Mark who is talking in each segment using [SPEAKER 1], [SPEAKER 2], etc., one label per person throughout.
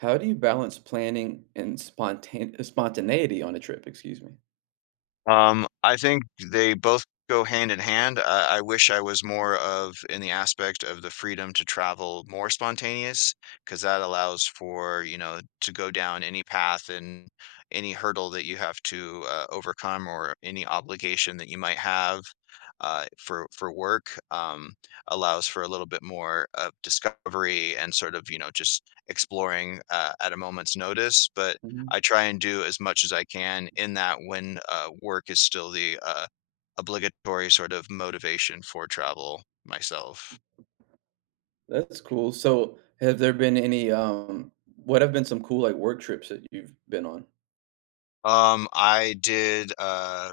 [SPEAKER 1] How do you balance planning and spontaneity on a trip? Excuse me.
[SPEAKER 2] I think they both go hand in hand. I wish I was more of in the aspect of the freedom to travel more spontaneous, because that allows for, you know, to go down any path and any hurdle that you have to overcome or any obligation that you might have for work allows for a little bit more of discovery and sort of, you know, just exploring at a moment's notice. But
[SPEAKER 1] Mhm.
[SPEAKER 2] I try and do as much as I can in that when work is still the obligatory sort of motivation for travel myself.
[SPEAKER 1] That's cool. So, have there been any, what have been some cool, like, work trips that you've been on?
[SPEAKER 2] I did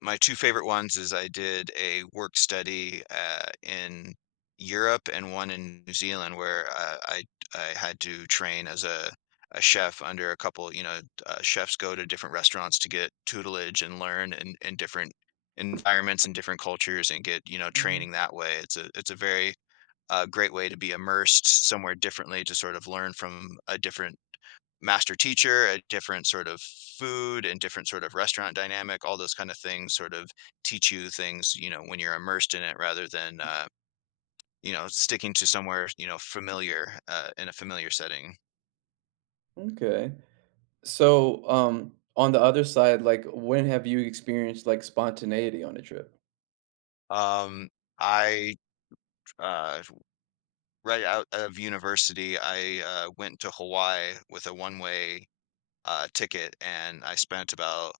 [SPEAKER 2] my two favorite ones is I did a work study in Europe and one in New Zealand where I had to train as a chef under a couple, you know, chefs go to different restaurants to get tutelage and learn in different environments and different cultures and get, you know,
[SPEAKER 1] Mhm.
[SPEAKER 2] training that way. It's a very great way to be immersed somewhere differently to sort of learn from a different master teacher, a different sort of food and different sort of restaurant dynamic, all those kind of things sort of teach you things, you know, when you're immersed in it rather than, you know, sticking to somewhere, you know, familiar in a familiar setting.
[SPEAKER 1] Okay. So, on the other side, like, when have you experienced, like, spontaneity on a trip?
[SPEAKER 2] Um, I, uh, right out of university, I went to Hawaii with a one way ticket and I spent about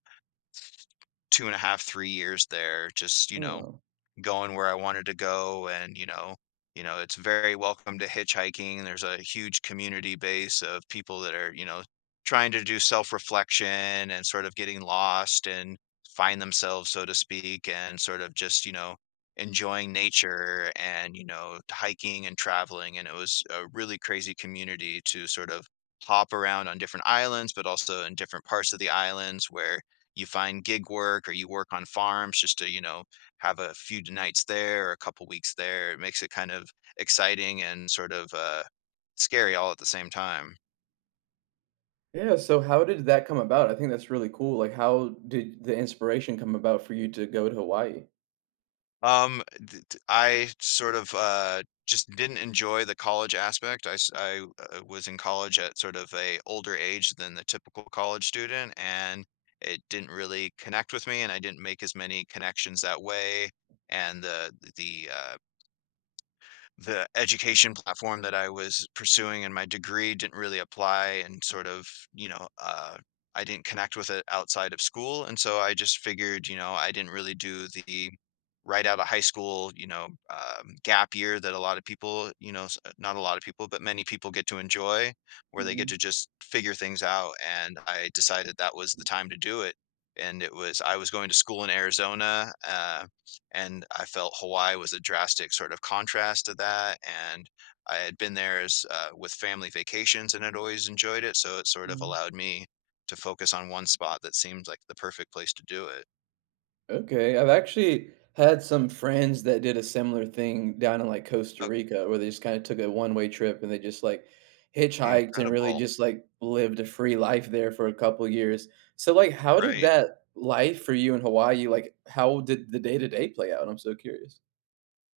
[SPEAKER 2] two and a half, 3 years there, just, you
[SPEAKER 1] Oh,
[SPEAKER 2] know,
[SPEAKER 1] wow.
[SPEAKER 2] going where I wanted to go and, you know, it's very welcome to hitchhiking. There's a huge community base of people that are, you know, trying to do self-reflection and sort of getting lost and find themselves, so to speak, and sort of just, you know, enjoying nature and, you know, hiking and traveling. And it was a really crazy community to sort of hop around on different islands, but also in different parts of the islands where you find gig work or you work on farms just to, you know, have a few nights there or a couple weeks there. It makes it kind of exciting and sort of scary all at the same time.
[SPEAKER 1] Yeah, so how did that come about? I think that's really cool. Like, how did the inspiration come about for you to go to Hawaii?
[SPEAKER 2] I sort of just didn't enjoy the college aspect. I was in college at sort of a older age than the typical college student, and it didn't really connect with me, and I didn't make as many connections that way. And the education platform that I was pursuing and my degree didn't really apply and sort of, you know, I didn't connect with it outside of school. And so I just figured, you know, I didn't really do the right out of high school, you know, gap year that a lot of people, you know, not a lot of people, but many people get to enjoy where they get to
[SPEAKER 1] Mhm.
[SPEAKER 2] just figure things out. And I decided that was the time to do it. And it was, I was going to school in Arizona. And I felt Hawaii was a drastic sort of contrast to that. And I had been there as with family vacations and had always enjoyed it, so it sort of
[SPEAKER 1] Mhm.
[SPEAKER 2] allowed me to focus on one spot that seemed like the perfect place to do it.
[SPEAKER 1] Okay, I've actually had some friends that did a similar thing down in, like, Costa
[SPEAKER 2] Oh,
[SPEAKER 1] Rica where they just kinda took a one-way trip and they just, like, hitchhiked and really
[SPEAKER 2] incredible,
[SPEAKER 1] just, like, lived a free life there for a couple years. So, like, how did
[SPEAKER 2] right?
[SPEAKER 1] that life for you in Hawaii, like, how did the day-to-day play out? I'm so curious.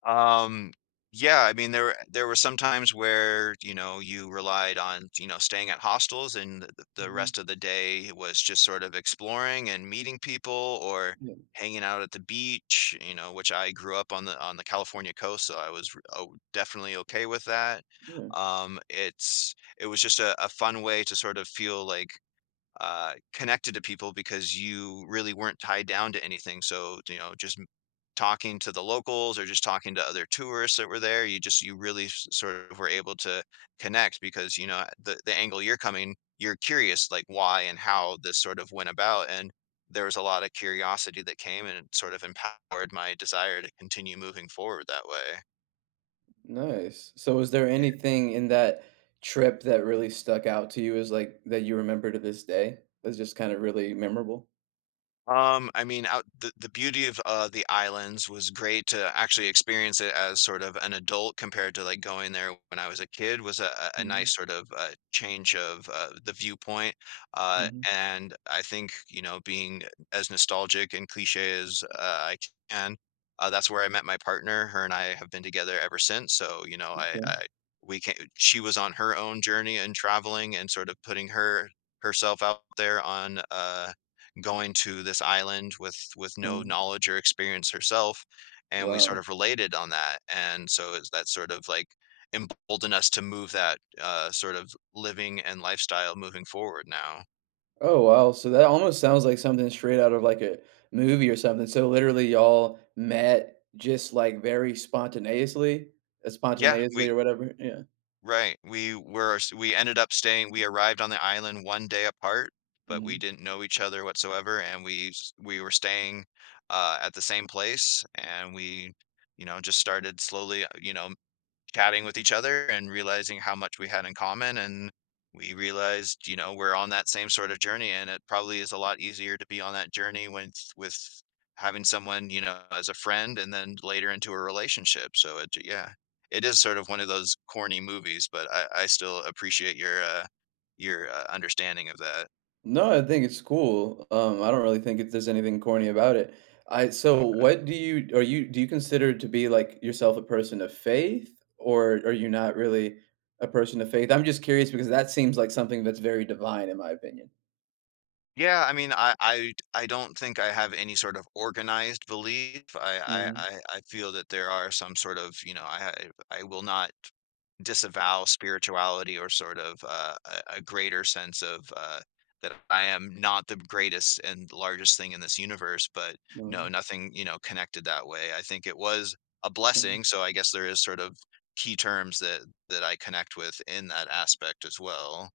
[SPEAKER 2] Um, yeah, I mean, there were some times where, you know, you relied on, you know, staying at hostels and the
[SPEAKER 1] Mhm.
[SPEAKER 2] rest of the day was just sort of exploring and meeting people or
[SPEAKER 1] Yeah,
[SPEAKER 2] hanging out at the beach, you know, which I grew up on the California coast, so I was oh, definitely okay with that.
[SPEAKER 1] yeah,
[SPEAKER 2] It's it was just a fun way to sort of feel like connected to people because you really weren't tied down to anything. So, you know, talking to the locals or just talking to other tourists that were there, you just, you really sort of were able to connect because, you know, the angle you're coming, you're curious like why and how this sort of went about. And there was a lot of curiosity that came and it sort of empowered my desire to continue moving forward that way.
[SPEAKER 1] nice. So was there anything in that trip that really stuck out to you as, like, that you remember to this day that's just kinda really memorable?
[SPEAKER 2] I mean, out the beauty of the islands was great to actually experience it as sort of an adult compared to like going there when I was a kid was a
[SPEAKER 1] Mhm,
[SPEAKER 2] nice sort of change of the viewpoint.
[SPEAKER 1] mhm,
[SPEAKER 2] And I think, you know, being as nostalgic and cliche as I can, that's where I met my partner. Her and I have been together ever since. So, you know,
[SPEAKER 1] okay,
[SPEAKER 2] I we can she was on her own journey and traveling and sort of putting herself out there on going to this island with
[SPEAKER 1] uh
[SPEAKER 2] no knowledge or experience herself, and we sort
[SPEAKER 1] wow.
[SPEAKER 2] of related on that, and so it's that sort of like emboldened us to move that, sort of living and lifestyle moving forward now.
[SPEAKER 1] Oh, wow. So that almost sounds like something straight out of, like, a movie or something. So literally y'all met just, like, very
[SPEAKER 2] Yeah,
[SPEAKER 1] spontaneously
[SPEAKER 2] we
[SPEAKER 1] or whatever? Yeah.
[SPEAKER 2] right, we were we ended up staying we arrived on the island one day apart, but we
[SPEAKER 1] Mhm.
[SPEAKER 2] didn't know each other whatsoever, and we were staying, at the same place, and we, you know, just started slowly, you know, chatting with each other and realizing how much we had in common. And we realized, you know, we're on that same sort of journey, and it probably is a lot easier to be on that journey with having someone, you know, as a friend and then later into a relationship. So it, yeah, it is sort of one of those corny movies, but I still appreciate your understanding of that.
[SPEAKER 1] No, I think it's cool. I don't really think it there's anything corny about it. I so what do you are you do you consider to be, like, yourself a person of faith, or are you not really a person of faith? I'm just curious because that seems like something that's very divine in my opinion.
[SPEAKER 2] Yeah, I mean, I don't think I have any sort of organized belief.
[SPEAKER 1] Mhm.
[SPEAKER 2] I feel that there are some sort of, you know, I will not disavow spirituality or sort of a greater sense of that I am not the greatest and largest thing in this universe, but no,
[SPEAKER 1] Mhm.
[SPEAKER 2] nothing, you know, connected that way. I think it was a
[SPEAKER 1] Mhm.
[SPEAKER 2] blessing. So I guess there is sort of key terms that I connect with in that aspect as well.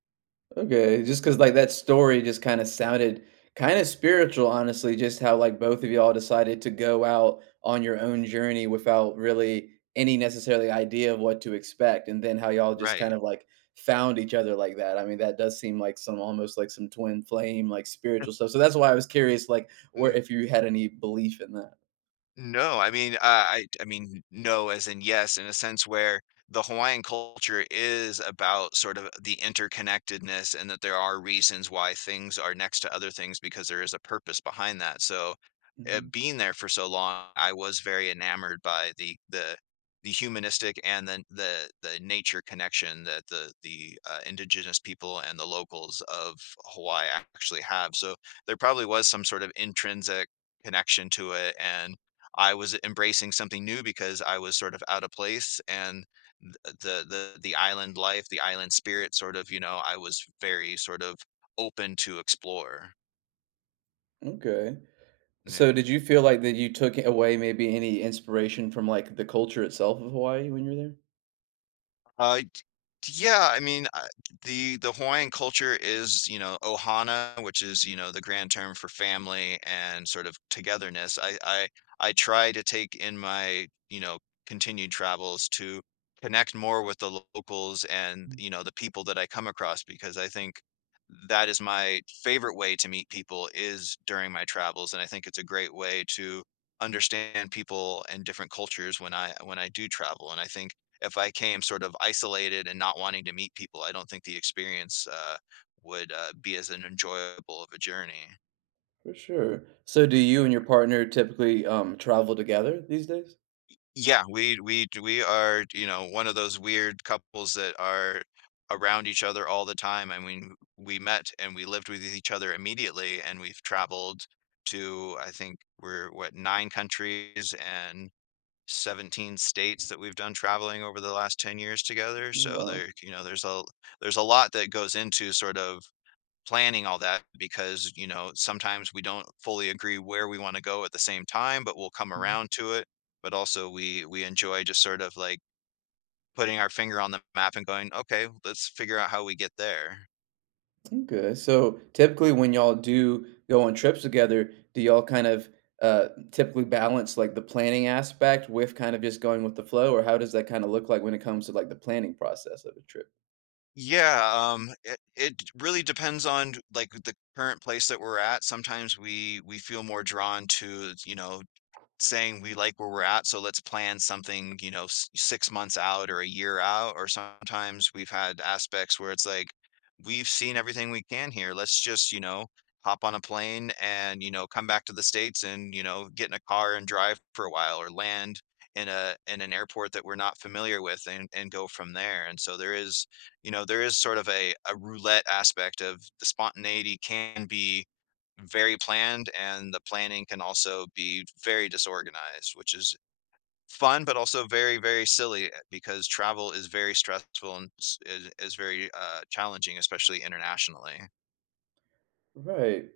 [SPEAKER 1] Okay, just because like that story just kind of sounded kind of spiritual, honestly, just how like both of y'all decided to go out on your own journey without really any necessarily idea of what to expect, and then how y'all just
[SPEAKER 2] Right.
[SPEAKER 1] kind of like found each other like that. I mean, that does seem like some almost like some twin flame, like spiritual stuff. So that's why I was curious, like, where
[SPEAKER 2] Mm.
[SPEAKER 1] if you had any belief in that.
[SPEAKER 2] No, I mean, I mean, no, as in yes, in a sense where the Hawaiian culture is about sort of the interconnectedness and that there are reasons why things are next to other things because there is a purpose behind that. So,
[SPEAKER 1] Mhm.
[SPEAKER 2] being there for so long, I was very enamored by the humanistic and then the nature connection that the indigenous people and the locals of Hawaii actually have. So there probably was some sort of intrinsic connection to it, and I was embracing something new because I was sort of out of place, and the island life, the island spirit sort of, you know, I was very sort of open to explore.
[SPEAKER 1] Okay.
[SPEAKER 2] Yeah.
[SPEAKER 1] So did you feel like that you took away maybe any inspiration from like the culture itself of Hawaii when you were there?
[SPEAKER 2] Uh, d- yeah, I mean, the Hawaiian culture is, you know, ohana, which is, you know, the grand term for family and sort of togetherness. I try to take in my, you know, continued travels to connect more with the locals and, you know, the people that I come across, because I think that is my favorite way to meet people is during my travels, and I think it's a great way to understand people and different cultures when I do travel. And I think if I came sort of isolated and not wanting to meet people, I don't think the experience would be as an enjoyable of a journey.
[SPEAKER 1] For sure. So do you and your partner typically, travel together these days?
[SPEAKER 2] Yeah, we are, you know, one of those weird couples that are around each other all the time. I mean, we met and we lived with each other immediately, and we've traveled to, I think we're what, nine countries and 17 states that we've done traveling over the last 10 years together. So
[SPEAKER 1] Wow.
[SPEAKER 2] you know, there's a lot that goes into sort of planning all that because, you know, sometimes we don't fully agree where we want to go at the same time, but we'll come
[SPEAKER 1] Mhm.
[SPEAKER 2] around to it. But also we enjoy just sort of like putting our finger on the map and going, okay, let's figure out how we get there.
[SPEAKER 1] Okay, so typically when y'all do go on trips together, do y'all kind of, typically balance, like, the planning aspect with kind of just going with the flow, or how does that kinda look like when it comes to, like, the planning process of a trip?
[SPEAKER 2] Yeah, it, it really depends on like the current place that we're at. Sometimes we feel more drawn to, you know, saying we like where we're at, so let's plan something, you know, 6 months out or a year out. Or sometimes we've had aspects where it's like, we've seen everything we can here. Let's just, you know, hop on a plane and, you know, come back to the States and, you know, get in a car and drive for a while, or land in an airport that we're not familiar with, and go from there. And so there is, you know, there is sort of a roulette aspect. Of the spontaneity can be very planned, and the planning can also be very disorganized, which is fun, but also very, very silly, because travel is very stressful and is very challenging, especially internationally.
[SPEAKER 1] Right.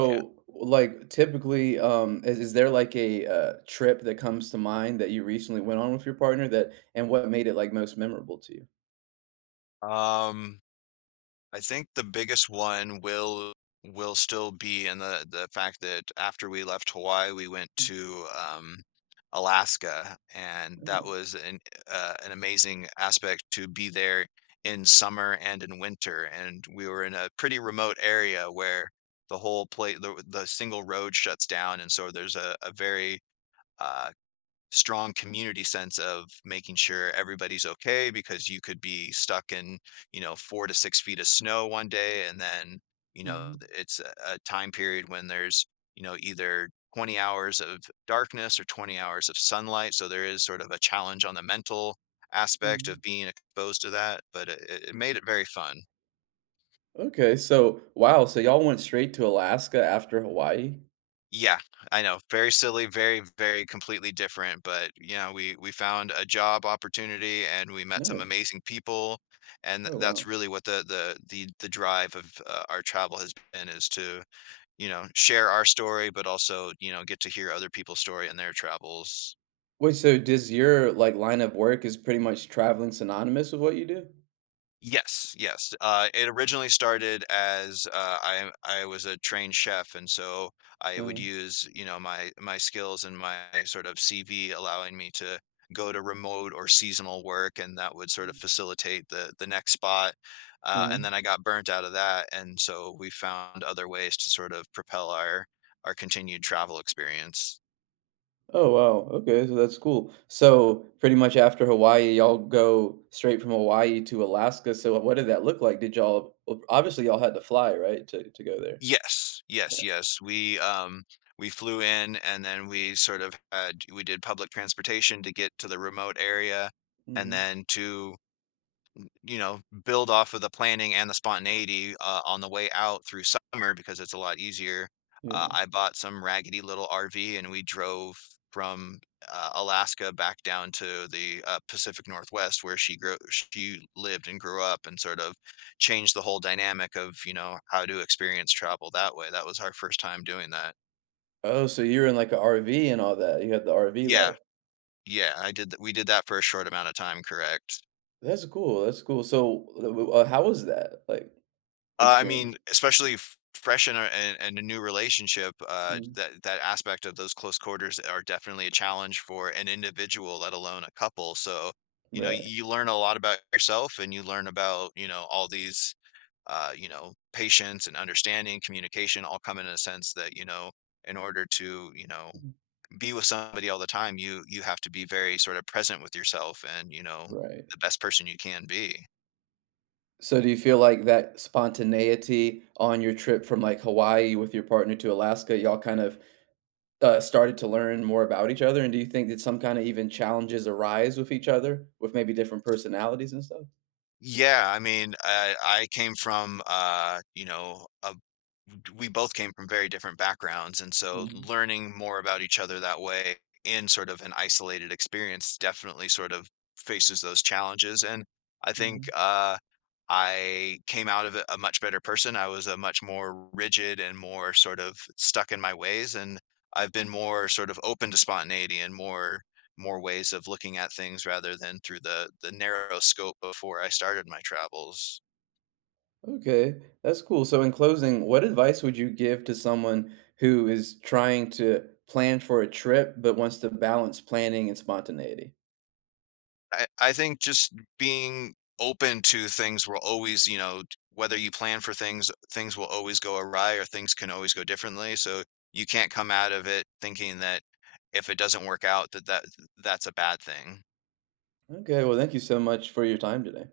[SPEAKER 2] Yeah.
[SPEAKER 1] like, typically, um, is there, like, a trip that comes to mind that you recently went on with your partner that and what made it, like, most memorable to you?
[SPEAKER 2] Um, I think the biggest one will still be in the fact that after we left Hawaii, we went to, Alaska, and that
[SPEAKER 1] Oh,
[SPEAKER 2] was an amazing aspect, to be there in summer and in winter. And we were in a pretty remote area where the whole plate the single road shuts down, and so there's a very uh, strong community sense of making sure everybody's okay, because you could be stuck in, you know, 4 to 6 feet of snow one day, and then, you know,
[SPEAKER 1] mhm,
[SPEAKER 2] it's a time period when there's, you know, either 20 hours of darkness or 20 hours of sunlight. So there is sort of a challenge on the mental aspect of
[SPEAKER 1] mhm.
[SPEAKER 2] being exposed to that, but it made it very fun.
[SPEAKER 1] Okay, so wow, so y'all went straight to Alaska after Hawaii?
[SPEAKER 2] Yeah, I know. Very silly, very, very completely different. But, you know, we found a job opportunity, and we met some
[SPEAKER 1] Nice.
[SPEAKER 2] amazing people, and th
[SPEAKER 1] Oh
[SPEAKER 2] that's
[SPEAKER 1] wow.
[SPEAKER 2] really what the drive of, our travel has been, is to, you know, share our story, but also, you know, get to hear other people's story and their travels.
[SPEAKER 1] Wait, so does your like line of work is pretty much traveling synonymous with what you do?
[SPEAKER 2] Yes, yes. It originally started as, I was a trained chef, and so I would
[SPEAKER 1] Uh-huh.
[SPEAKER 2] use, you know, my skills and my sort of CV, allowing me to go to remote or seasonal work, and that would sort of facilitate the next spot.
[SPEAKER 1] uh
[SPEAKER 2] And then I got burnt out of that, and so we found other ways to sort of propel our continued travel experience.
[SPEAKER 1] Oh wow. Okay, so that's cool. So pretty much after Hawaii, y'all go straight from Hawaii to Alaska. So what did that look like? Did y'all well, obviously y'all had to fly, right? To go there.
[SPEAKER 2] Yes, yes,
[SPEAKER 1] Yeah.
[SPEAKER 2] yes. We flew in, and then we sort of had we did public transportation to get to the remote area, and
[SPEAKER 1] hmm
[SPEAKER 2] then to, you know, build off of the planning and the spontaneity, on the way out through summer, because it's a lot easier.
[SPEAKER 1] Yeah.
[SPEAKER 2] I bought some raggedy little RV, and we drove from, Alaska back down to the, Pacific Northwest where she lived and grew up, and sort of changed the whole dynamic of, you know, how to experience travel that way. That was our first time doing that.
[SPEAKER 1] Oh, so you were in like a RV and all that. You had the RV
[SPEAKER 2] Yeah,
[SPEAKER 1] life.
[SPEAKER 2] yeah, I did that we did that for a short amount of time, correct.
[SPEAKER 1] That's cool, that's cool. So, w how was that, like,
[SPEAKER 2] I
[SPEAKER 1] experience?
[SPEAKER 2] mean, especially f fresh in a in in a new relationship,
[SPEAKER 1] Mm,
[SPEAKER 2] that aspect of those close quarters are definitely a challenge for an individual, let alone a couple. So, you know,
[SPEAKER 1] right,
[SPEAKER 2] you learn a lot about yourself, and you learn about, you know, all these, you know, patience and understanding, communication, all come in a sense that, you know, in order to, you know,
[SPEAKER 1] mm,
[SPEAKER 2] be with somebody all the time, you have to be very sort of present with yourself and, you know,
[SPEAKER 1] right.
[SPEAKER 2] the best person you can be.
[SPEAKER 1] So do you feel like that spontaneity on your trip from, like, Hawaii with your partner to Alaska, y'all kind of, started to learn more about each other, and do you think that some kinda even challenges arise with each other, with maybe different personalities and stuff?
[SPEAKER 2] Yeah, I mean, I came from, you know, we both came from very different backgrounds, and so
[SPEAKER 1] Mhm,
[SPEAKER 2] learning more about each other that way, in sort of an isolated experience, definitely sort of faces those challenges. And I think,
[SPEAKER 1] mhm.
[SPEAKER 2] uh, I came out of it a much better person. I was a much more rigid and more sort of stuck in my ways, and I've been more sort of open to spontaneity and more ways of looking at things, rather than through the narrow scope before I started my travels.
[SPEAKER 1] Okay, that's cool. So, in closing, what advice would you give to someone who is trying to plan for a trip but wants to balance planning and spontaneity?
[SPEAKER 2] I think just being open to things will always, you know, whether you plan for things, things will always go awry, or things can always go differently. So you can't come out of it thinking that if it doesn't work out, that, that that's a bad thing.
[SPEAKER 1] Okay, well, thank you so much for your time today.